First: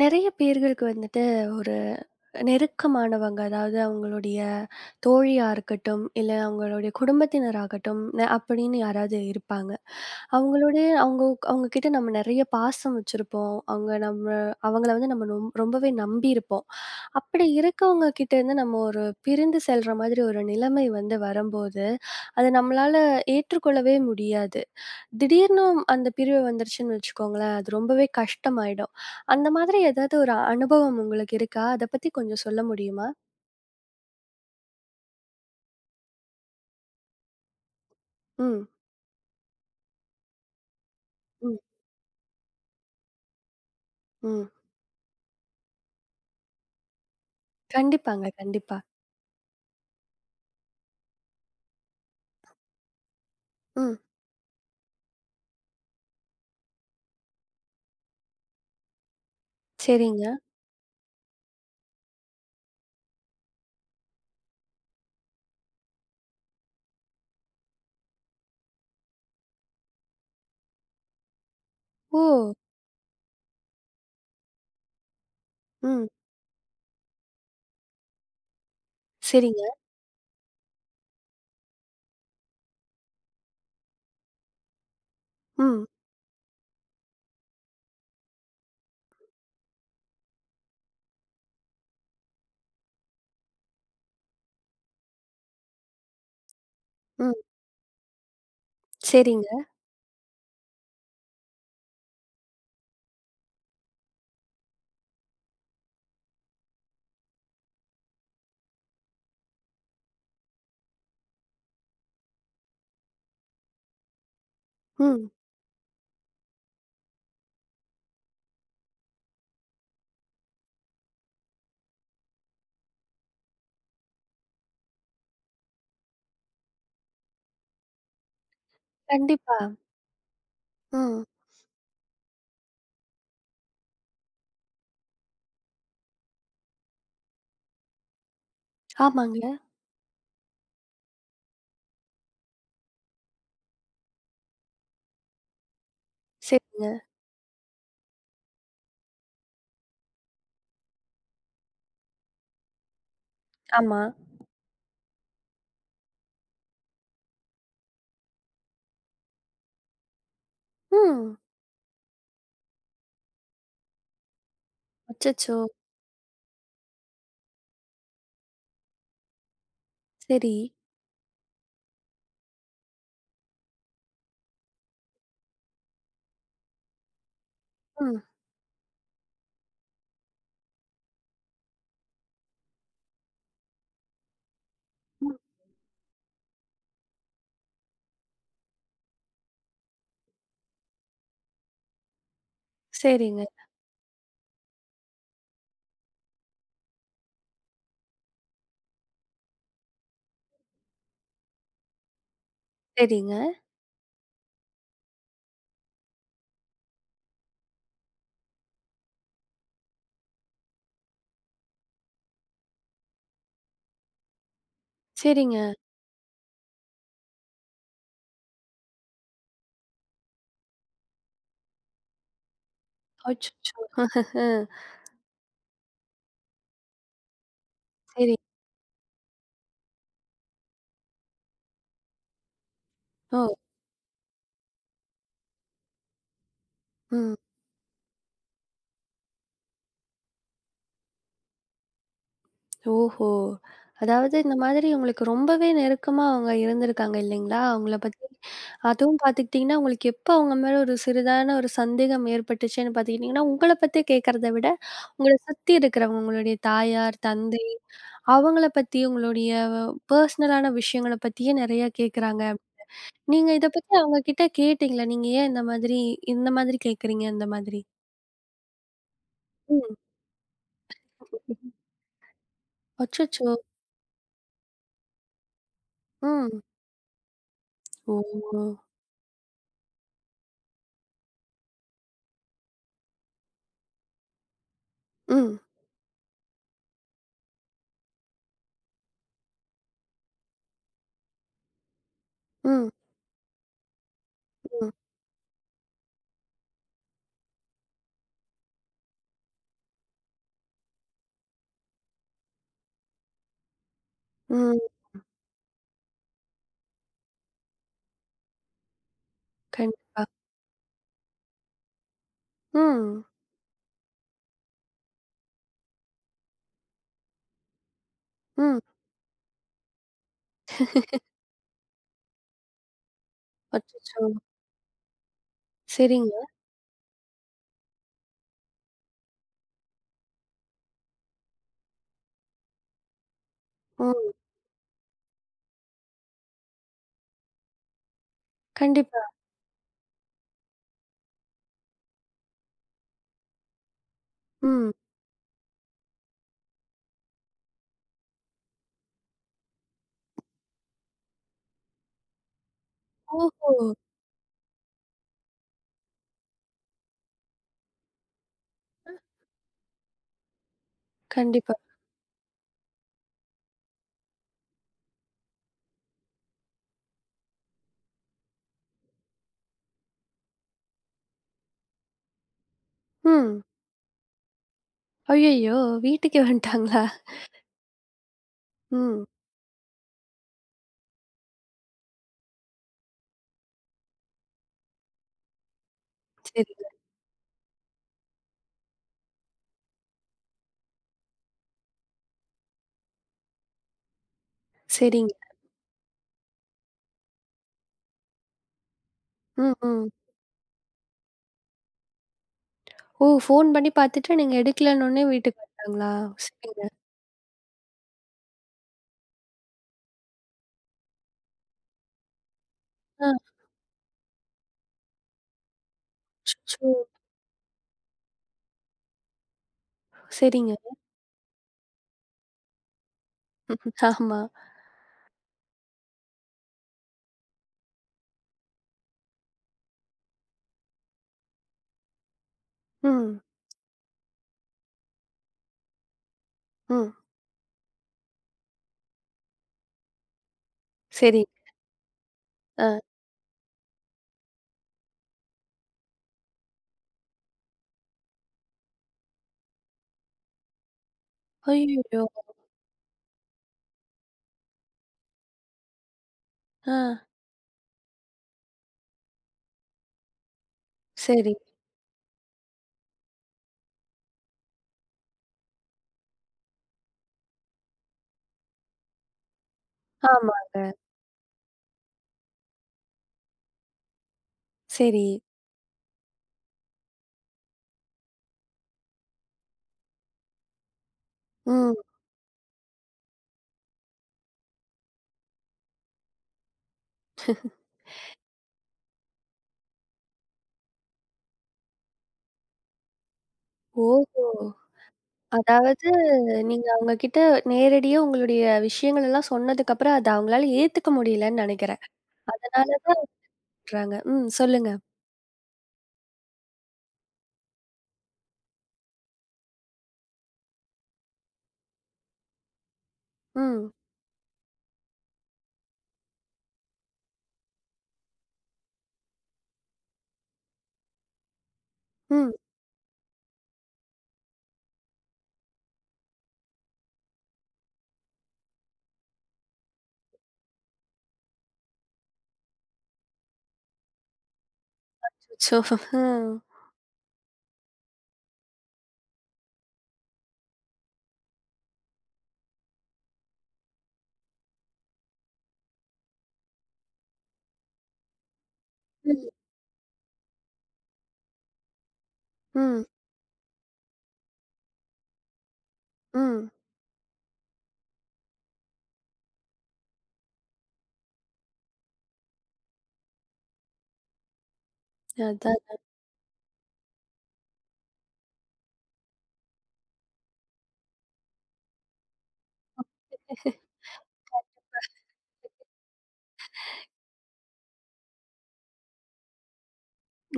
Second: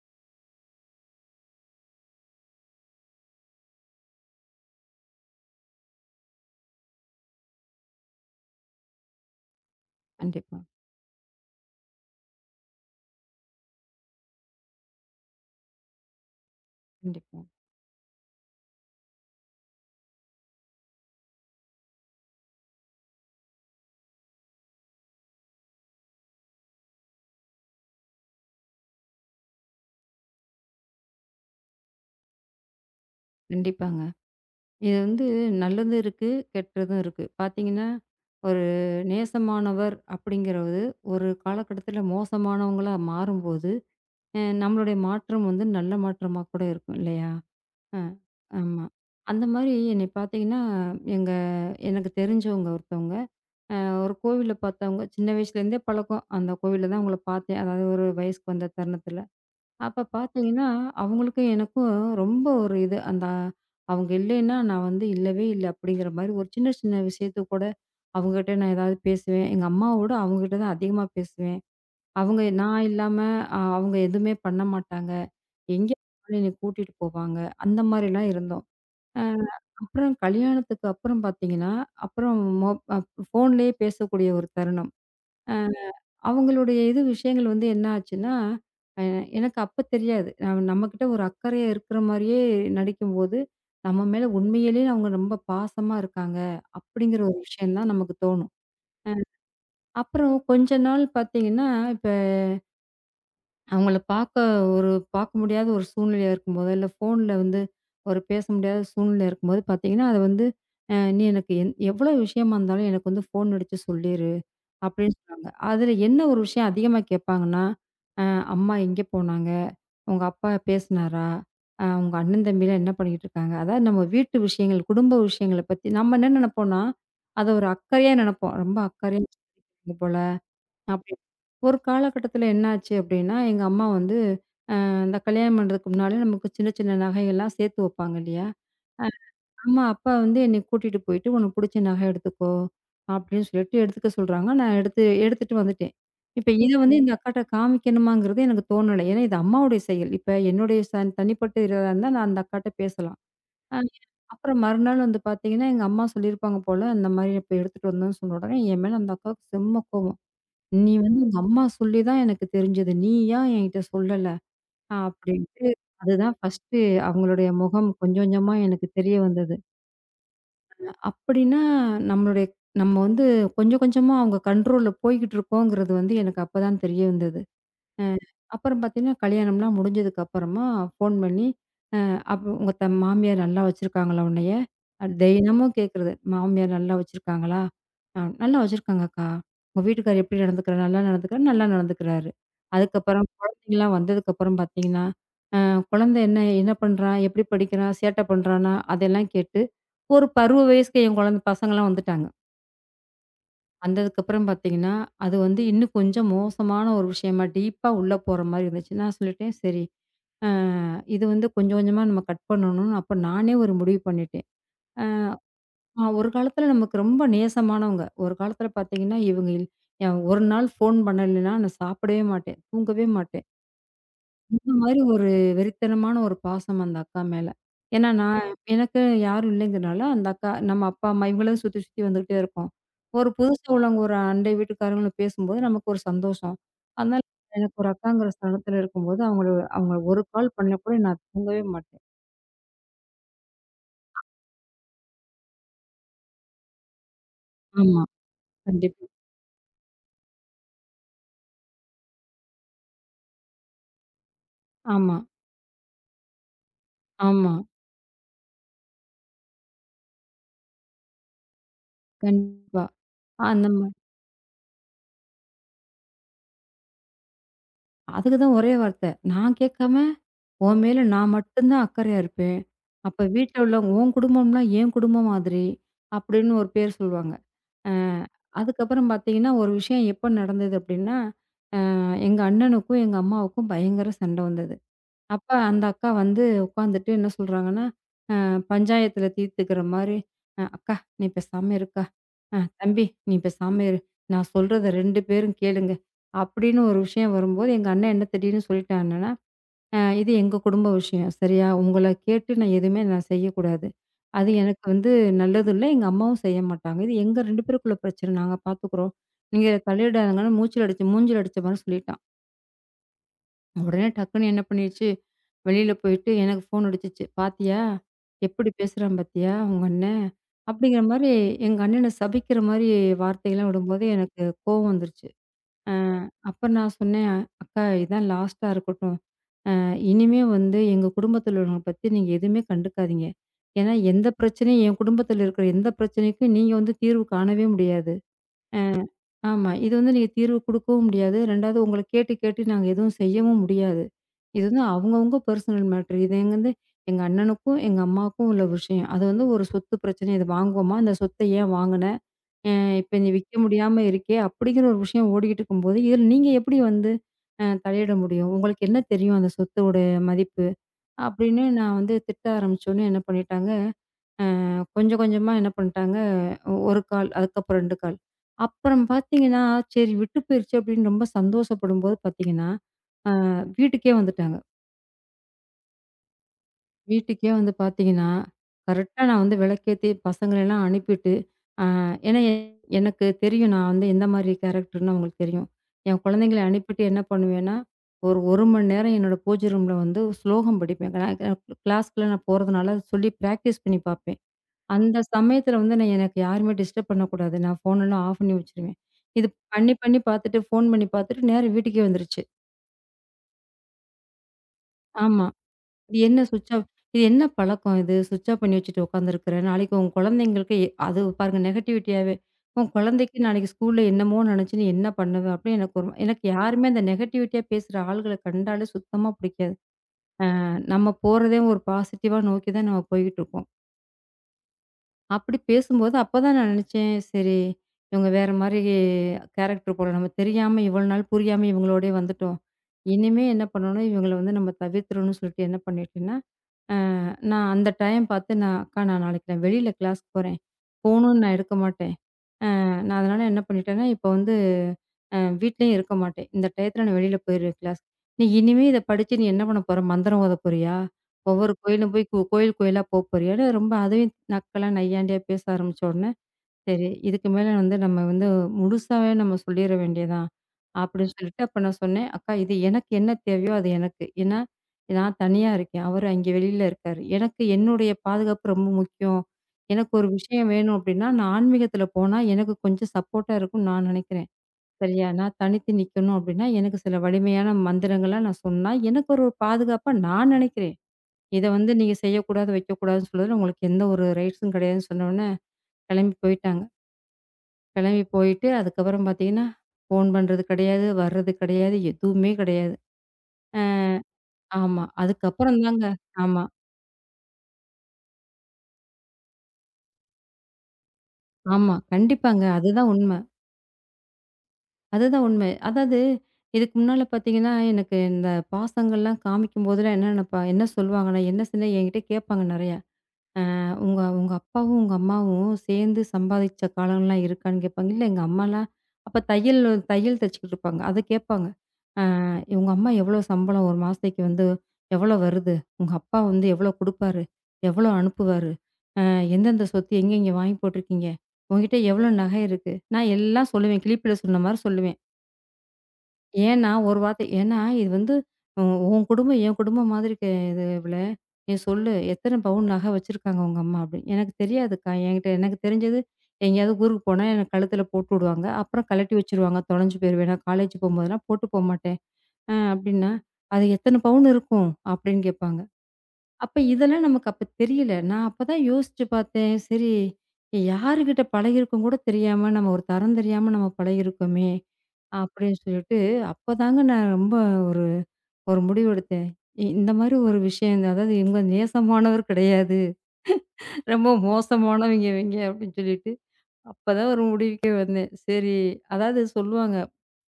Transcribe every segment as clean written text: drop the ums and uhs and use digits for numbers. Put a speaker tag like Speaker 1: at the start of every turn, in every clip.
Speaker 1: நெறைய பேர்களுக்கு வந்துட்டு ஒரு நெருக்கமானவங்க, அதாவது அவங்களுடைய தோழியா இருக்கட்டும், இல்ல அவங்களுடைய குடும்பத்தினராகட்டும் அப்படின்னு யாராவது இருப்பாங்க.
Speaker 2: கண்டிப்பா,
Speaker 1: அவங்களுடைய அவங்க அவங்க கிட்ட நம்ம நெறைய பாசம் வச்சிருப்போம். அவங்கள வந்து நம்ம ரொம்பவே நம்பியிருப்போம்.
Speaker 2: கண்டிப்பா,
Speaker 1: அப்படி இருக்கவங்க கிட்ட இருந்து நம்ம ஒரு பிரிந்து செல்ற மாதிரி ஒரு நிலைமை வந்து வரும்போது, அத நம்மளால ஏற்றுக்கொள்ளவே முடியாது. திடீர்னு அந்த பிரிவு வந்துருச்சுன்னு வச்சுக்கோங்களேன், அது ரொம்பவே கஷ்டமாயிடும். அந்த மாதிரி ஏதாவது ஒரு அனுபவம் உங்களுக்கு இருக்கா? அத பத்தி கொஞ்சம் சொல்ல முடியுமா?
Speaker 2: கண்டிப்பாங்க. இது வந்து நல்லதும் இருக்கு, கெட்டதும் இருக்கு. பார்த்தீங்கன்னா, ஒரு
Speaker 1: ம்,
Speaker 2: நேசமானவர் அப்படிங்கிறது ஒரு
Speaker 1: ம்,
Speaker 2: காலகட்டத்தில மோசமானவங்களா மாறும்போது,
Speaker 1: ம்.
Speaker 2: நம்மளுடைய மாற்றம் வந்து நல்ல மாற்றமா கூட இருக்கும் இல்லையா? அ,
Speaker 1: கண்டிப்பாங்க, கண்டிப்பா.
Speaker 2: ஆமா. அந்த மாரி என்னை பார்த்தீங்கன்னா, எங்க எனக்கு தெரிஞ்சவங்க ஒருத்தவங்க, அ
Speaker 1: ம்.
Speaker 2: ஒரு கோவில்ல பார்த்தவங்க. சின்ன வயசுலேருந்தே பழக்கம். அந்த கோவில்ல தான் அவங்கள பார்த்தேன். அதாவது ஒரு வயசுக்கு வந்த தருணத்தில. அப்ப
Speaker 1: சரிங்க.
Speaker 2: பார்த்தீங்கன்னா, அவங்களுக்கும் எனக்கும் ரொம்ப ஒரு இது. அந்த அவங்க இல்லைன்னா, நான் வந்து இல்லவே இல்ல அப்படிங்கிற மாரி ஒரு சின்ன சின்ன விஷயத்துக்கு கூட அவங்ககிட்ட நான் ஏதாவது பேசுவேன். எங்க அம்மாவோட அவங்ககிட்ட தான் அதிகமா பேசுவேன்.
Speaker 1: ஓ!
Speaker 2: அவங்க நான் இல்லாம அவங்க எதுவுமே பண்ண மாட்டாங்க. எங்கே
Speaker 1: ம்.
Speaker 2: போனாலும் என்னைய கூட்டிட்டு போவாங்க. அந்த மாரிலாம் இருந்தோம். அ
Speaker 1: சரிங்க.
Speaker 2: அப்புறம் கல்யாணத்துக்கு அப்புறம் பார்த்தீங்கன்னா, அப்புறம் அ ஃபோன்லேயே பேசக்கூடிய ஒரு தருணம்.
Speaker 1: ம்,
Speaker 2: அவங்களுடைய இது விஷயங்கள் வந்து என்ன ஆச்சுன்னா, அ எனக்கு அப்ப தெரியாது. நான் நம்மகிட்ட ஒரு அக்கறையா இருக்கிற மாரியே நடிக்கும்போது, நம்ம மேல உண்மையிலேயே அவங்க ரொம்ப பாசமா இருக்காங்க, அப்படிங்கிற
Speaker 1: ம்.
Speaker 2: ஒரு விஷயம் தான் நமக்கு தோணும்.
Speaker 1: சரிங்க.
Speaker 2: அப்புறம் கொஞ்ச நாள் பார்த்தீங்கன்னா, இப்ப அவங்கள பார்க்க ஒரு பார்க்க முடியாத ஒரு சூழ்நிலையா இருக்கும்போதோ, இல்ல ஃபோன்ல வந்து ஒரு பேச முடியாத சூழ்நிலையா இருக்கும்போது பார்த்தீங்கன்னா, அத வந்து "நீ எனக்கு என் எவ்வளோ விஷயமா இருந்தாலும் எனக்கு வந்து ஃபோன் அடிச்சு சொல்லிரு" அப்படின்னு
Speaker 1: ம்.
Speaker 2: சொன்னாங்க. அதுல என்ன ஒரு விஷயம் அதிகமா கேட்பாங்கன்னா, அ "அம்மா எங்கே போனாங்க? உங்க அப்பா பேசினாரா? உங்க அண்ணன் தம்பிலாம் என்ன பண்ணிக்கிட்டு இருக்காங்க?" அதாவது நம்ம வீட்டு விஷயங்கள், குடும்ப விஷயங்கள பத்தி நம்ம என்ன நெனைப்போம்னா, அத ஒரு அக்கறையா நெனைப்போம். ரொம்ப அக்கறையா
Speaker 1: கண்டிப்பா.
Speaker 2: போல. அப்படி.
Speaker 1: ம்.
Speaker 2: ஒரு காலகட்டத்தில என்னாச்சு அப்படின்னா, எங்க அம்மா வந்து இந்த கல்யாணம் பண்றதுக்கு முன்னாலே நமக்கு சின்ன சின்ன நகையெல்லாம் சேர்த்து வைப்பாங்க இல்லையா?
Speaker 1: ஆமாங்க.
Speaker 2: அம்மா, அப்பா வந்து என்னை கூட்டிட்டு போயிட்டு, "உனக்கு புடிச்ச நகை எடுத்துக்கோ" அப்படின்னு சொல்லிட்டு எடுத்துக்க சொல்றாங்க. நான் எடுத்து எடுத்துட்டு வந்துட்டேன். இப்ப இத
Speaker 1: சரிங்க.
Speaker 2: வந்து இந்த அக்காட்ட காமிக்கணுமாங்கிறது எனக்கு தோணல. ஏன்னா இது அம்மாவுடைய செயல். இப்ப என்னுடைய தனிப்பட்ட இதுவா இருந்தா நான் அந்த அக்காட்ட பேசலாம். அ
Speaker 1: ஆமா.
Speaker 2: அப்புறம் மறுநாள் வந்து பார்த்தீங்கன்னா, எங்க அம்மா சொல்லியிருப்பாங்க போல, "இந்த மாரி இப்ப எடுத்துட்டு வந்தோம்ன்னு" சொன்ன உடனே என் மேல அந்த அக்காவுக்கு செம்ம கோவம். நீ வந்து
Speaker 1: ம்.
Speaker 2: எங்க அம்மா சொல்லி தான் எனக்கு தெரிஞ்சது. நீ ஏன் என்கிட்ட சொல்லல?
Speaker 1: அச்சச்சோ!
Speaker 2: அப்டின்ட்டு அதுதான் ஃபர்ஸ்ட்டு அவங்களுடைய முகம் கொஞ்சம் கொஞ்சமா எனக்கு தெரிய வந்தது.
Speaker 1: சரி.
Speaker 2: அப்டின்னா நம்மளுடைய நம்ம வந்து கொஞ்சம் கொஞ்சமா அவங்க கண்ட்ரோல்ல போய்க்கிட்டு இருக்கோங்கிறது வந்து எனக்கு அப்பதான் தெரிய வந்தது. அ
Speaker 1: ம்,
Speaker 2: அப்புறம் பார்த்தீங்கன்னா, கல்யாணம்லாம் முடிஞ்சதுக்கு அப்புறமா ஃபோன் பண்ணி, அ அப்போ "உங்க மாமியார் நல்லா வச்சிருக்காங்களா உன்னைய?"
Speaker 1: ம்.
Speaker 2: தினமும் கேட்கறது. "மாமியார் நல்லா வச்சிருக்காங்களா?" "நல்லா வச்சிருக்காங்கக்கா." "உங்க வீட்டுக்காரர் எப்படி நடந்துக்கிறாரு? நல்லா நடந்துக்கிறாரா?" "நல்லா நடந்துக்கிறாரு." அதுக்கப்புறம்
Speaker 1: சரிங்க,
Speaker 2: குழந்தைங்கலாம் வந்ததுக்கப்புறம் பார்த்தீங்கன்னா, அ குழந்தை என்ன என்ன பண்றான்? எப்படி படிக்கிறான்? சேட்டை பண்றானா? அதெல்லாம் கேட்டு, ஒரு பருவ வயசுக்கு என் குழந்த பசங்கலாம் வந்துட்டாங்க.
Speaker 1: சரிங்க,
Speaker 2: வந்ததுக்கப்புறம் பார்த்தீங்கன்னா, அது வந்து இன்னும் கொஞ்சம் மோசமான ஒரு விஷயமா, டீப்பா உள்ள போற மாரி இருந்துச்சு. நான் சொல்லிட்டேன், "சரி, அ இது வந்து கொஞ்சம் கொஞ்சமா நம்ம கட் பண்ணணும்னு" அப்ப நானே ஒரு முடிவு பண்ணிட்டேன்.
Speaker 1: சரிங்க.
Speaker 2: ஒரு காலத்தில நமக்கு ரொம்ப நேசமானவங்க. ஒரு காலத்தில பார்த்தீங்கன்னா, இவங்க இல் ஒரு நாள் ஃபோன் பண்ணலைன்னா நான் சாப்பிடவே மாட்டேன், தூங்கவே மாட்டேன்.
Speaker 1: அச்சச்சோ! அஹ.
Speaker 2: இந்த மாரி ஒரு வெறித்தனமான ஒரு பாசம் அந்த அக்கா மேல. ஏன்னா
Speaker 1: சரி.
Speaker 2: நான் எனக்கு யாரும் இல்லைங்கிறனால, அந்த அக்கா நம்ம அப்பா, அம்மா இவங்களும் சுத்தி சுத்தி வந்துகிட்டே இருப்போம். ஒரு
Speaker 1: ஓ!
Speaker 2: புதுசா உள்ளவங்க ஒரு அண்டை வீட்டுக்காரங்களும் பேசும்போது நமக்கு ஒரு சந்தோஷம். அதனால
Speaker 1: ம்.
Speaker 2: எனக்கு ஒரு அக்காங்கிற ஸ்தானத்துல இருக்கும்போது, அவங்க ஒரு கால் பண்ணா கூட நான் தூங்கவே மாட்டேன்.
Speaker 1: ஓஹோ! அதாவது இந்த மாதிரி உங்களுக்கு ரொம்பவே நெருக்கமா அவங்க இருந்திருக்காங்க இல்லைங்களா? அவங்கள
Speaker 2: ஆமா.
Speaker 1: பத்தி
Speaker 2: கண்டிப்பா.
Speaker 1: அதுவும் பார்த்துக்கிட்டீங்கன்னா, உங்களுக்கு எப்ப அவங்க மேல ஒரு சிறிதான ஒரு சந்தேகம் ஏற்பட்டுச்சுன்னு பார்த்துக்கிட்டீங்கன்னா, உங்கள பத்தி கேட்கறத விட,
Speaker 2: ஆமா,
Speaker 1: உங்கள சுத்தி இருக்கிறவங்க, உங்களுடைய தாயார்,
Speaker 2: ஆமா.
Speaker 1: தந்தை அவங்கள பத்தி உங்களுடைய பெர்சனலான விஷயங்கள பத்தியே நெறைய கேட்கறாங்க.
Speaker 2: கண்டிப்பா. ஆ,
Speaker 1: நீங்க
Speaker 2: அந்த
Speaker 1: இத
Speaker 2: மா
Speaker 1: பத்தி அவங்க கிட்ட கேட்டீங்களா? நீங்க ஏன் இந்த மாதிரி இந்த மாதிரி கேட்கறீங்க? அந்த மாதிரி.
Speaker 2: அதுக்கு தான் ஒரே வார்த்த. நான் கேட்காம
Speaker 1: ம்.
Speaker 2: உன் மேல நான் மட்டும் தான் அக்கறையா இருப்பேன். அப்ப
Speaker 1: அச்சச்சோ!
Speaker 2: வீட்ல உள்ளவங்க உன் குடும்பம்னா என் குடும்பம் மாதிரி அப்படின்னு
Speaker 1: ம்.
Speaker 2: ஒரு பேர் சொல்லுவாங்க. அ
Speaker 1: ஓ!
Speaker 2: அதுக்கப்புறம் பார்த்தீங்கன்னா, ஒரு விஷயம் எப்ப நடந்தது அப்படின்னா, எங்க அண்ணனுக்கும் எங்க அம்மாவுக்கும் பயங்கர சண்டை வந்தது. அப்ப
Speaker 1: ம்.
Speaker 2: அந்த அக்கா வந்து உட்காந்துட்டு என்ன சொல்றாங்கன்னா, பஞ்சாயத்துல தீர்த்துக்கிற மாரி, அக்கா நீ பேசாம இருக்கா.
Speaker 1: ம்.
Speaker 2: தம்பி நீ பேசாம இரு. நான் சொல்றத
Speaker 1: ம்.
Speaker 2: 2 பேரும் கேளுங்க." அப்படின்னு ஒரு விஷயம் வரும்போது, எங்க அண்ணன் என்ன திடீர்னு சொல்லிட்டாங்கன்னா இது எங்க குடும்ப விஷயம். சரியா? உங்கள கேட்டு நான் எதுவுமே செய்யக்கூடாது. அது
Speaker 1: ம்.
Speaker 2: எனக்கு வந்து நல்லதும் இல்ல. எங்க அம்மாவும் செய்ய மாட்டாங்க. இது எங்க 2 பேருக்குள்ள பிரச்சனை. நாங்க பார்த்துக்குறோம். நீங்க
Speaker 1: கண்டிப்பா.
Speaker 2: தலையிடாதீங்கன்னு மூஞ்சில அடிச்சு மூஞ்சில அடிச்ச மாரி சொல்லிட்டான்.
Speaker 1: ம்,
Speaker 2: உடனே டக்குன்னு என்ன பண்ணிருச்சு, வெளியில போயிட்டு எனக்கு ஃபோன் அடிச்சுச்சு. "பாத்தியா? எப்படி
Speaker 1: ம்.
Speaker 2: பேசுறான் பாத்தியா உங்க அண்ணன்?" அப்படிங்கிற மாரி எங்க அண்ணன சபிக்கிற மாரி வார்த்தைகள்லாம் விடும்போது
Speaker 1: அச்சச்சோ!
Speaker 2: எனக்கு கோவம் வந்துருச்சு. அ
Speaker 1: சரிங்க.
Speaker 2: அப்ப நான் சொன்னேன், "அக்கா இதான் லாஸ்ட்டா இருக்கட்டும்." இனிமே வந்து எங்க குடும்பத்துல உள்ளவங்கள பத்தி நீங்க எதுவுமே கண்டுக்காதீங்க. ஏன்னா, எந்த
Speaker 1: ம்.
Speaker 2: பிரச்சனையும் என் குடும்பத்துல இருக்கிற எந்த பிரச்சனைக்கும் நீங்க வந்து தீர்வு காணவே முடியாது.
Speaker 1: கண்டிப்பா.
Speaker 2: ஆமா. இது வந்து நீங்க தீர்வு குடுக்கவும் முடியாது. 2வது உங்கள கேட்டு கேட்டு நாங்க எதுவும் செய்யவும் முடியாது. இது வந்து
Speaker 1: ம்.
Speaker 2: அவங்கவங்க பெர்சனல் மேட்டர். இது எங்க வந்து எங்க அண்ணனுக்கும், எங்க அம்மாவுக்கும் உள்ள விஷயம். அது வந்து ஒரு சொத்து பிரச்சனை. இது வாங்குவோமா? இந்த சொத்த ஏன் வாங்குன? அ இப்ப நீ விக்க
Speaker 1: ஓஹோ!
Speaker 2: முடியாம இருக்கே! அப்படிங்கிற ஒரு விஷயம் ஓடிக்கிட்டு இருக்கும்போது, இதில நீங்க எப்படி வந்து தலையிட முடியும்? உங்களுக்கு என்ன தெரியும் அந்த சொத்தோட மதிப்பு? அப்படின்னு
Speaker 1: கண்டிப்பா.
Speaker 2: நான் வந்து திட்ட ஆரம்பிச்சோன்னே என்ன பண்ணிட்டாங்க, கொஞ்சம் கொஞ்சமா என்ன பண்ணிட்டாங்க, ஒரு கால், அதுக்கப்புறம் 2 கால். அப்புறம் பார்த்தீங்கன்னா, சரி விட்டு போயிருச்சு அப்படின்னு ரொம்ப சந்தோஷப்படும்போது பார்த்தீங்கன்னா,
Speaker 1: ம்.
Speaker 2: வீட்டுக்கே வந்துட்டாங்க.
Speaker 1: ஐயய்யோ! வீட்டுக்கே வந்துட்டாங்களா?
Speaker 2: வீட்டுக்கே வந்து பார்த்தீங்கன்னா, கரெக்ட்டா
Speaker 1: ம்.
Speaker 2: நான் வந்து விளக்கேத்தி பசங்களெல்லாம் அனுப்பிட்டு, அ ஏன்னா எனக்கு தெரியும் நான் வந்து எந்த மாதிரி கேரக்டர்ன்னு அவங்களுக்கு தெரியும். என் குழந்தைங்கள
Speaker 1: சரிங்க,
Speaker 2: அனுப்பிட்டு என்ன பண்ணுவேன்னா, ஒரு 1 மணி நேரம் என்னோட பூஜை ரூம்ல வந்து ஸ்லோகம் படிப்பேன். நான் கிளாஸ்க்குலாம் நான் போறதுனால சொல்லி பிராக்டிஸ் பண்ணி பார்ப்பேன். அந்த
Speaker 1: சரிங்க.
Speaker 2: சமயத்துல வந்து நான் எனக்கு யாருமே டிஸ்டர்ப் பண்ணக்கூடாது. நான் ஃபோன் எல்லாம் ஆஃப் பண்ணி வச்சுருவேன். இது
Speaker 1: ம்,
Speaker 2: பண்ணி,
Speaker 1: ம்.
Speaker 2: பண்ணி பார்த்துட்டு, ஃபோன் பண்ணி பார்த்துட்டு நேரா வீட்டுக்கே வந்துருச்சு.
Speaker 1: ஓ! ஃபோன் பண்ணி பார்த்துட்டு நீங்க எடுக்கலன்னோனே
Speaker 2: ஆமா.
Speaker 1: வீட்டுக்கு வந்துட்டாங்களா?
Speaker 2: இது என்ன ஸ்விட்ச் ஆஃப்
Speaker 1: சரிங்க.
Speaker 2: இது என்ன பழக்கம் இது? ஸ்விட்ச் ஆஃப் பண்ணி வச்சுட்டு உட்காந்துருக்குற. நாளைக்கு உன் குழந்தைங்களுக்கு அது பாருங்க நெகட்டிவிட்டியாவே. உன் குழந்தைக்கு
Speaker 1: ஆ.
Speaker 2: நாளைக்கு ஸ்கூல்ல என்னமோ நினைச்சு நீ என்ன பண்ணுவ? அப்படின்னு எனக்கு யாருமே
Speaker 1: அச்சச்சோ!
Speaker 2: அந்த நெகட்டிவிட்டியா பேசுற ஆள்கள கண்டாலே சுத்தமா பிடிக்காது.
Speaker 1: சரிங்க.
Speaker 2: நம்ம போறதே ஒரு பாசிட்டிவா நோக்கி தான் நம்ம போய்கிட்டுருக்கோம்.
Speaker 1: ஆமா.
Speaker 2: அப்படி பேசும்போது அப்பதான் நான் நினைச்சேன், சரி இவங்க வேற மாரி கேரக்டர் போல. நம்ம தெரியாம இவ்வளோ நாள் புரியாம இவங்களோடயே வந்துட்டோம்.
Speaker 1: ம்,
Speaker 2: இனிமே என்ன பண்ணணும், இவங்கள வந்து நம்ம தவிர்த்துறணும்னு சொல்லிட்டு என்ன பண்ணிட்டேன்னா, அ
Speaker 1: ம்.
Speaker 2: நான் அந்த டைம் பார்த்து நான் அக்கா நான் நாளைக்கு நான் வெளியில கிளாஸ்க்கு போறேன். ஃபோனும்
Speaker 1: சரி.
Speaker 2: நான் எடுக்க மாட்டேன்.
Speaker 1: ஆ.
Speaker 2: நான் அதனால என்ன பண்ணிட்டேன்னா, இப்போ வந்து வீட்லயும் இருக்க மாட்டேன். இந்த டயத்துல நான் வெளியில போயிருவேன் கிளாஸ்க்கு. நீ இனிமே இத படிச்சு நீ என்ன பண்ண போற? மந்திரம் ஓத போறியா? ஒவ்வொரு கோயிலும் போய்
Speaker 1: ஐயய்யோ!
Speaker 2: கோயில் கோயிலா போறியான்னு ரொம்ப அதையும் நக்கலா நையாண்டியா பேச ஆரம்பிச்ச உடனே
Speaker 1: ஆ.
Speaker 2: சரி. இதுக்கு மேல நம்ம முழுசாவே நம்ம சொல்லிற வேண்டியதான். அப்படின்னு
Speaker 1: சரி.
Speaker 2: சொல்லிட்டு அப்ப நான் சொன்னேன், "அக்கா இது எனக்கு என்ன தேவையோ அது எனக்கு. ஏன்னா, நான் தனியா இருக்கேன். அவரு அங்கே வெளியில இருக்காரு. எனக்கு என்னுடைய பாதுகாப்பு ரொம்ப முக்கியம். எனக்கு ஒரு விஷயம்
Speaker 1: ஆமாங்க.
Speaker 2: வேணும் அப்படின்னா, நான் ஆன்மீகத்துல போனா எனக்கு கொஞ்சம் சப்போர்ட்டா இருக்கும்னு நான் நினைக்கிறேன்.
Speaker 1: சரி.
Speaker 2: சரியா? நான் தனித்து நிக்கணும் அப்படின்னா, எனக்கு சில வலிமையான மந்திரங்கள நான் சொன்னா, எனக்கு ஒரு பாதுகாப்பா நான் நினைக்கிறேன். இத வந்து
Speaker 1: ம்.
Speaker 2: நீங்க செய்யக்கூடாது, வைக்கக்கூடாதுன்னு சொல்றதுல உங்களுக்கு எந்த ஒரு ரைட்ஸும் கிடையாதுன்னு" சொன்ன உடனே கிளம்பி போயிட்டாங்க. கிளம்பி போயிட்டு, அதுக்கப்புறம் பார்த்தீங்கன்னா, ஃபோன் பண்றது கிடையாது, வர்றது கிடையாது, எதுவுமே கிடையாது.
Speaker 1: ஓஹோ!
Speaker 2: ஆமா. அதுக்கப்புறம் தாங்க
Speaker 1: அதாவது
Speaker 2: ஆமா,
Speaker 1: நீங்க அவங்க கிட்ட நேரடியா உங்களுடைய விஷயங்கள் எல்லாம் சொன்னதுக்கு அப்புறம் அத அவங்களால ஏத்துக்க முடியலன்னு
Speaker 2: ஆமா.
Speaker 1: நினைக்கிறேன்.
Speaker 2: கண்டிப்பாங்க.
Speaker 1: அதனால
Speaker 2: அதுதான் உண்ம.
Speaker 1: சொல்றாங்க. ம். சொல்லுங்க.
Speaker 2: அதுதான் உண்மை. அதாவது இதுக்கு முன்னால பார்த்தீங்கன்னா, எனக்கு இந்த பாசங்கள்லாம் காமிக்கும்போதெல்லாம் என்ன நினைப்பா என்ன சொல்லுவாங்கன்னா, என்ன சின்ன என்கிட்ட கேட்பாங்க நெறையா.
Speaker 1: ம்.
Speaker 2: உங்க உங்க அப்பாவும், உங்க அம்மாவும் சேர்ந்து சம்பாதிச்ச காலம்லாம் இருக்கான்னு கேட்பாங்க. இல்ல எங்க அம்மாலாம் அப்ப தையல் தையல் தச்சுக்கிட்டு இருப்பாங்க. அத கேட்பாங்க. அ
Speaker 1: ம்.
Speaker 2: உங்க அம்மா எவ்வளோ சம்பளம் ஒரு மாசத்துக்கு வந்து எவ்வளோ வருது? உங்க அப்பா வந்து எவ்வளோ குடுப்பாரு? எவ்வளோ அனுப்புவாரு? அ எந்தெந்த சொத்து எங்கெங்க வாங்கி போட்டுருக்கீங்க? உன்கிட்ட எவ்வளோ நகை இருக்கு? நான் எல்லாம் சொல்லுவேன். கிளிப்பில சொன்ன மாரி சொல்லுவேன்.
Speaker 1: அச்சச்சோ! ம்.
Speaker 2: ஏன்னா, ஒரு வார்த்தை ஏன்னா இது வந்து உ உன் குடும்பம் என் குடும்பம் மாதிரி இது இவள. நீ சொல்லு எத்தன பவுன் நகை வச்சிருக்காங்க உங்க அம்மா அப்படின்னு. எனக்கு தெரியாதுக்கா. என்கிட்ட எனக்கு தெரிஞ்சது எங்கேயாவது ஊருக்கு போனா எனக்கு கழுத்தில போட்டு விடுவாங்க. அப்புறம் கழட்டி
Speaker 1: ம்.
Speaker 2: வச்சுருவாங்க. தொலைஞ்சு போயிருவேன். நான் காலேஜ் போம்போதெல்லாம் போட்டு போமாட்டேன். ஆ
Speaker 1: ம்.
Speaker 2: அப்படின்னா, அது எத்தன பவுன் இருக்கும்? அப்படின்னு கேட்பாங்க.
Speaker 1: ம்.
Speaker 2: அப்ப இதெல்லாம் நமக்கு அப்ப தெரியல. நான் அப்பதான் யோசிச்சு பார்த்தேன். சரி யாருகிட்ட பழகியிருக்கோம் கூட தெரியாம, நம்ம ஒரு தரம் தெரியாம நம்ம பழகியிருக்கோமே! அப்படின்னு
Speaker 1: அதான்.
Speaker 2: சொல்லிட்டு, அப்பதாங்க நான் ரொம்ப ஒரு ஒரு முடிவெடுத்தேன். இந்த மாரி ஒரு விஷயம் இந்த- அதாவது இவங்க நேசமானவர் கிடையாது. ரொம்ப மோசமானவங்க இவங்க அப்படின்னு சொல்லிட்டு, அப்பதான் ஒரு முடிவுக்கே வந்தேன். சரி அதாவது சொல்லுவாங்க,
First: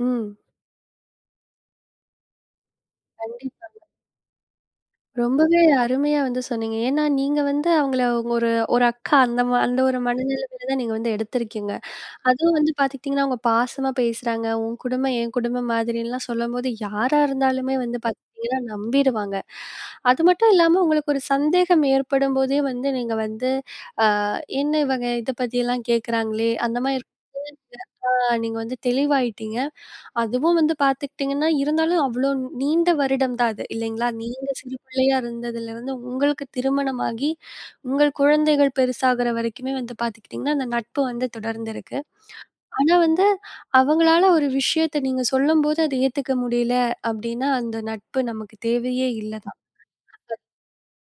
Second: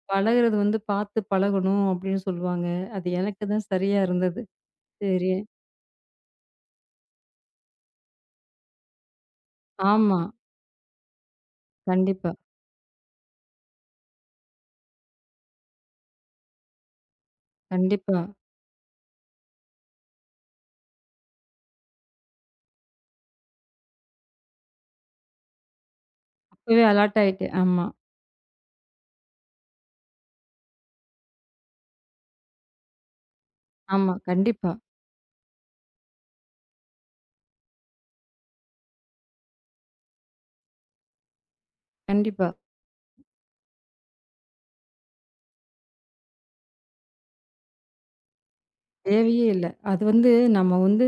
Speaker 1: ம்.
Speaker 2: பழகுறது வந்து பார்த்து பழகணும் அப்படின்னு சொல்லுவாங்க. அது எனக்கு தான்
Speaker 1: கண்டிப்பா.
Speaker 2: சரியா இருந்தது. சரி.
Speaker 1: ரொம்பவே அருமையா வந்து சொன்னீங்க. ஏன்னா, நீங்க வந்து அவங்கள உங்க ஒரு ஒரு அக்கா அந்த ஒரு
Speaker 2: ஆமா.
Speaker 1: மனநிலைமையில தான் நீங்க வந்து எடுத்திருக்கீங்க.
Speaker 2: கண்டிப்பா,
Speaker 1: அதுவும் வந்து பார்த்துக்கிட்டிங்கன்னா, அவங்க பாசமா பேசுறாங்க. உன் குடும்பம் என் குடும்பம் மாதிரிலாம் சொல்லும்போது, யாரா இருந்தாலுமே வந்து
Speaker 2: கண்டிப்பா.
Speaker 1: பார்த்துக்கிட்டிங்கன்னா நம்பிருவாங்க. அது மட்டும் இல்லாம உங்களுக்கு ஒரு சந்தேகம் ஏற்படும்போதே வந்து நீங்க வந்து, "அ என்ன இவங்க இத பத்தியெல்லாம் கேட்குறாங்களே!" அந்த
Speaker 2: அப்பவே
Speaker 1: மாரி
Speaker 2: அலர்ட் ஆயிட்டு. ஆமா,
Speaker 1: இருக்கா, நீங்க வந்து தெளிவாயிட்டீங்க? அதுவும் வந்து பார்த்துக்கிட்டீங்கன்னா, இருந்தாலும் அவ்ளோ நீண்ட வருடம் தான் அது இல்லைங்களா?
Speaker 2: ஆமா.
Speaker 1: நீங்க
Speaker 2: கண்டிப்பா,
Speaker 1: சிறு பிள்ளையா இருந்ததுலருந்து உங்களுக்கு திருமணமாகி, உங்கள் குழந்தைகள் பெருசாகுற வரைக்குமே வந்து பார்த்துக்கிட்டீங்கன்னா, அந்த நட்பு வந்து தொடர்ந்திருக்கு.
Speaker 2: கண்டிப்பா.
Speaker 1: ஆனா வந்து அவங்களால ஒரு விஷயத்த நீங்க சொல்லும்போது அத ஏத்துக்க முடியல அப்டின்னா, அந்த நட்பு நமக்கு தேவையே இல்ல
Speaker 2: தேவையே
Speaker 1: தான்.
Speaker 2: இல்ல. அது வந்து நம்ம வந்து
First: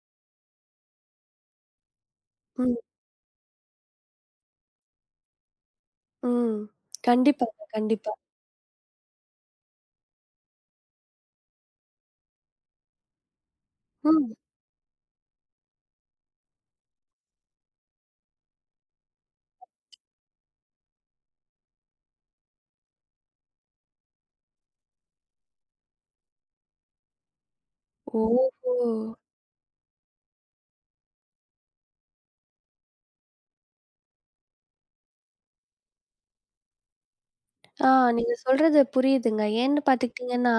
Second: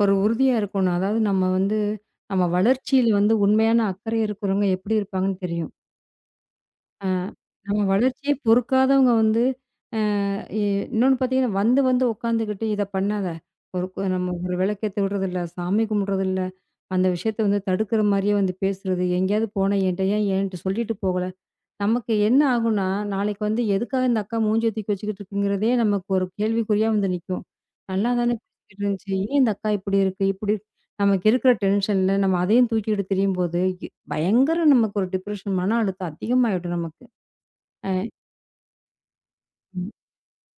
Speaker 2: ஒரு உறுதியா இருக்கணும். அதாவது நம்ம வந்து நம்ம
Speaker 1: ம்,
Speaker 2: வளர்ச்சியில வந்து உண்மையான அக்கறை இருக்கிறவங்க எப்படி இருப்பாங்கன்னு தெரியும்.
Speaker 1: ம்.
Speaker 2: அ
Speaker 1: கண்டிப்பாங்க,
Speaker 2: நம்ம
Speaker 1: கண்டிப்பா.
Speaker 2: வளர்ச்சியே பொறுக்காதவங்க வந்து அ இ இன்னொன்னு பார்த்தீங்கன்னா, வந்து வந்து உட்காந்துக்கிட்டு இத பண்ணாத. ஒரு கு நம்ம
Speaker 1: ம்.
Speaker 2: ஒரு விளக்கேத்த விடுறதில்ல, சாமி கும்பிடுறதில்ல. அந்த விஷயத்த வந்து தடுக்கிற மாரியே வந்து பேசுறது. எங்கேயாவது போனா என்ட்ட ஏன் என்ட்ட சொல்லிட்டு போகல நமக்கு என்ன ஆகும்னா, நாளைக்கு வந்து எதுக்காக இந்த அக்கா மூஞ்சிய தூக்கி வச்சுக்கிட்டு இருக்குங்கிறதே நமக்கு ஒரு கேள்விக்குறியா வந்து நிக்கும். நல்லா தானே
Speaker 1: ஓஹோ!
Speaker 2: பேசிக்கிட்டு இருந்துச்சு. ஏன் இந்த அக்கா இப்படி இருக்கு? இப்படி இருக்கு? நமக்கு இருக்கிற டென்ஷன்ல நம்ம அதையும் தூக்கிக்கிட்டு திரியும்போது, பயங்கர நமக்கு ஒரு டிப்ரஷன் மன அழுத்தம் அதிகமாயிடும் நமக்கு.
Speaker 1: ஆ
Speaker 2: அ
Speaker 1: நீங்க சொல்றது புரியுதுங்க. ஏன்னு பார்த்துக்கிட்டிங்கன்னா,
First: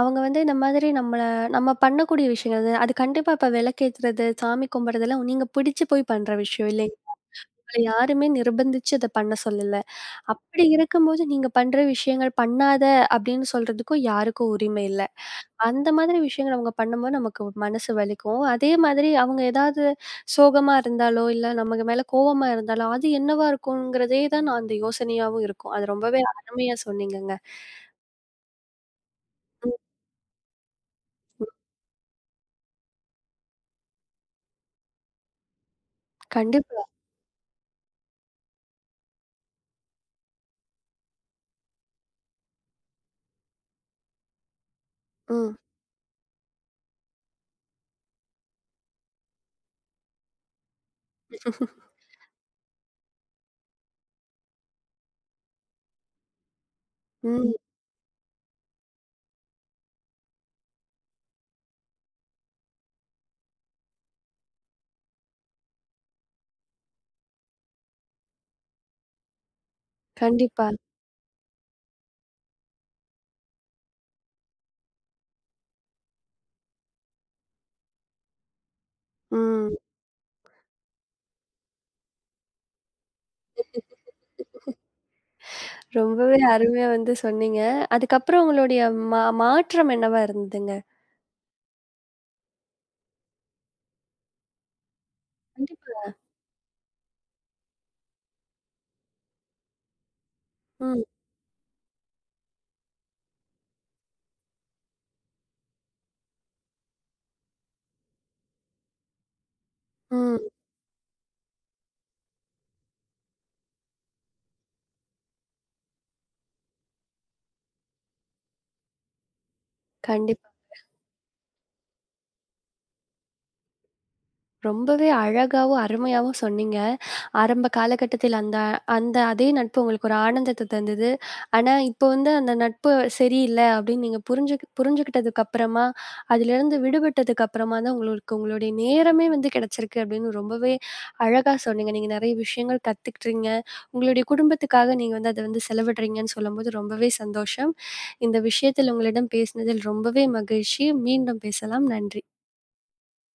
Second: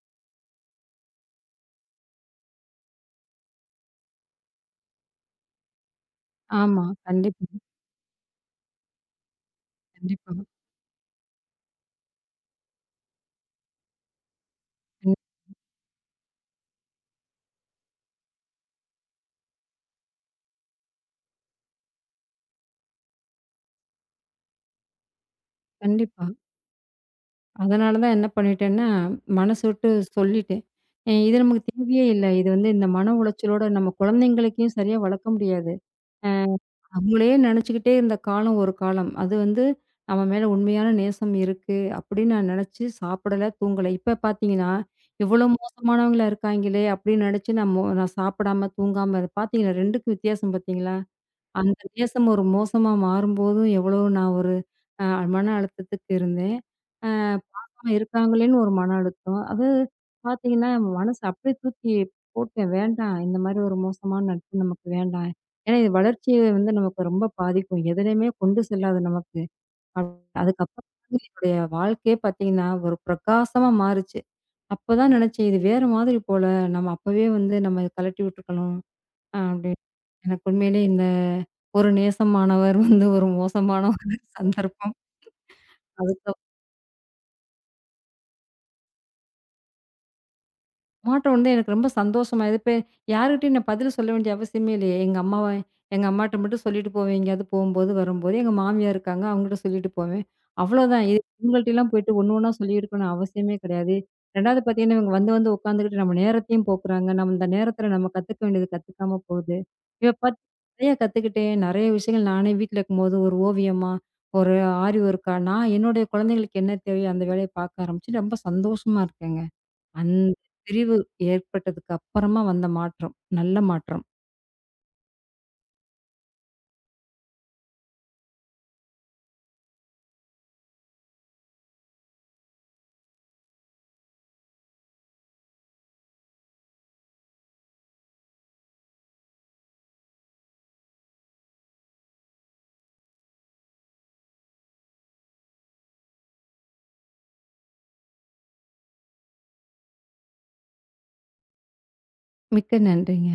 Speaker 1: அவங்க வந்து இந்த மாதிரி நம்மள நம்ம பண்ணக்கூடிய விஷயங்கள் அது அது கண்டிப்பா இப்ப விளக்கேத்துறது, சாமி கும்பிடுறதெல்லாம் நீங்க பிடிச்சு போய் பண்ற விஷயம்
Speaker 2: ஆமா.
Speaker 1: இல்லைங்க.
Speaker 2: கண்டிப்பா,
Speaker 1: உங்கள யாருமே நிர்பந்திச்சு அத பண்ண சொல்லல.
Speaker 2: கண்டிப்பா,
Speaker 1: அப்படி இருக்கும்போது நீங்க பண்ற விஷயங்கள் பண்ணாத அப்படின்னு சொல்றதுக்கும் யாருக்கும் உரிமை இல்ல.
Speaker 2: கண்
Speaker 1: அந்த மாதிரி விஷயங்கள் அவங்க பண்ணும்போது நமக்கு மனசு வலிக்கும். அதே மாதிரி அவங்க ஏதாவது சோகமா இருந்தாலோ, இல்ல நமக்கு மேல கோவமா இருந்தாலோ, அது என்னவா இருக்கும்ங்கிறதே தான் நான் அந்த யோசனையாவும் இருக்கும். அது ரொம்பவே
Speaker 2: கண்டிப்பா.
Speaker 1: அருமையா சொன்னீங்கங்க.
Speaker 2: அதனால தான் என்ன பண்ணிட்டேன்னா, மனசு விட்டு சொல்லிட்டேன். "இது நமக்கு தேவையே இல்ல. இது வந்து இந்த மன உளைச்சலோட நம்ம குழந்தைங்களுக்கும் சரியா வளர்க்க முடியாது."
Speaker 1: கண்டிப்பா.
Speaker 2: நம்மளே நினச்சுக்கிட்டே இருந்த காலம் ஒரு காலம். அது வந்து நம்ம மேல உண்மையான நேசம் இருக்கு அப்படின்னு நான் நினச்சு சாப்பிடல, தூங்கல. இப்ப பார்த்தீங்கன்னா, இவ்வளோ
Speaker 1: ம்.
Speaker 2: மோசமானவங்களா இருக்காங்களே அப்படின்னு நினச்சு நான் சாப்பிடாம, தூங்காம இரு பார்த்தீங்களா 2க்கும் வித்தியாசம் பார்த்தீங்களா? அந்த நேசம் ஒரு மோசமா மாறும்போதும் எவ்வளோ நான் ஒரு அ மன அழுத்தத்துக்கு இருந்தேன்.
Speaker 1: ம்.
Speaker 2: இருக்காங்களேன்னு ஒரு மன அழுத்தம். அது பார்த்தீங்கன்னா, என் மனசு அப்படியே தூக்கி போட்டேன். வேண்டாம். இந்த மாரி ஒரு மோசமான நட்பு நமக்கு வேண்டாம். ஏன்னா, இது வளர்ச்சிய வந்து நமக்கு ரொம்ப பாதிக்கும். எதுலயுமே கொண்டு செல்லாது நமக்கு. அப்~
Speaker 1: கண்டிப்பா.
Speaker 2: அதுக்கப்புறம் தான் என்னுடைய வாழ்க்கையே பார்த்தீங்கன்னா, ஒரு பிரகாசமா மாறுச்சு. அப்பதான் நினைச்சேன், இது வேற மாதிரி போல. நம்ம அப்பவே வந்து நம்ம கழட்டி விட்டுருக்கணும்.
Speaker 1: ம்.
Speaker 2: அப்படின்னு எனக்கு உண்மையிலேயே இந்த ஒரு நேசமானவர் வந்து ஒரு மோசமான ஒரு சந்தர்ப்பம். அதுக்கு
Speaker 1: ரொம்பவே அருமையா வந்து சொன்னீங்க. அதுக்கப்புறம் உங்களுடைய மாற்றம் என்னவா இருந்ததுங்க?
Speaker 2: மாற்றம் வந்து எனக்கு ரொம்ப சந்தோஷமா இது இப்ப யார்கிட்டயும் நான் பதில் சொல்ல வேண்டிய அவசியமே இல்லையே. எங்க
Speaker 1: கண்டிப்பா.
Speaker 2: அம்மாட்ட மட்டும் சொல்லிட்டு போவேன். எங்கேயாவது போம்போது, வரும்போது. எங்க மாமியார் இருக்காங்க. அவங்ககிட்ட சொல்லிட்டு போவேன்.
Speaker 1: ம்.
Speaker 2: அவ்வளோதான். இது இவங்கள்ட்டலாம் போயிட்டு ஒண்ணு ஒண்ணா சொல்லியிருக்கணும் அவசியமே கிடையாது. 2வது பார்த்தீங்கன்னா, இவங்க வந்து வந்து உட்காந்துக்கிட்டு நம்ம நேரத்தையும் போக்குறாங்க. நம்ம இந்த நேரத்தில நம்ம கத்துக்க வேண்டியது கத்துக்காம போகுது. இத பத்தி
Speaker 1: ம்.
Speaker 2: நிறைய கத்துக்கிட்டேன். நிறைய விஷயங்கள் நானே வீட்ல இருக்கும்போது ஒரு ஓவியமா, ஒரு ஆரி ஒர்க்கா நான் என்னுடைய குழந்தைங்களுக்கு என்ன தேவையோ அந்த வேலைய பார்க்க ஆரம்பிச்சு ரொம்ப சந்தோஷமா இருக்கேங்க. அந்த
Speaker 1: கண்டிப்பா.
Speaker 2: பிரிவு ஏற்பட்டதுக்கு அப்புறமா வந்த மாற்றம். நல்ல மாற்றம்.
Speaker 1: ரொம்பவே அழகாவும், அருமையாவும் சொன்னீங்க. ஆரம்ப காலகட்டத்தில் அந்த அந்த அதே நட்பு உங்களுக்கு ஒரு ஆனந்தத்த தந்தது. ஆனா, இப்போ வந்து அந்த நட்பு சரியில்ல அப்படின்னு நீங்க புரிஞ்சுக்கிட்டதுக்கு அப்புறமா, அதிலிருந்து விடுபட்டதுக்கு அப்புறமா தான் உங்களுக்கு உங்களுடைய நேரமே வந்து கிடைச்சிருக்கு அப்படின்னு ரொம்பவே அழகா சொன்னீங்க. நீங்க நெறைய விஷயங்கள் கத்துக்கிட்டீங்க. உங்களுடைய குடும்பத்துக்காக நீங்க வந்து அத வந்து செலவிடுறீங்கன்னு சொல்லும்போது ரொம்பவே சந்தோஷம். இந்த விஷயத்தில் உங்களிடம் பேசினதில் ரொம்பவே மகிழ்ச்சி. மீண்டும் பேசலாம். நன்றி.
Speaker 2: மிக்க நன்றிங்க.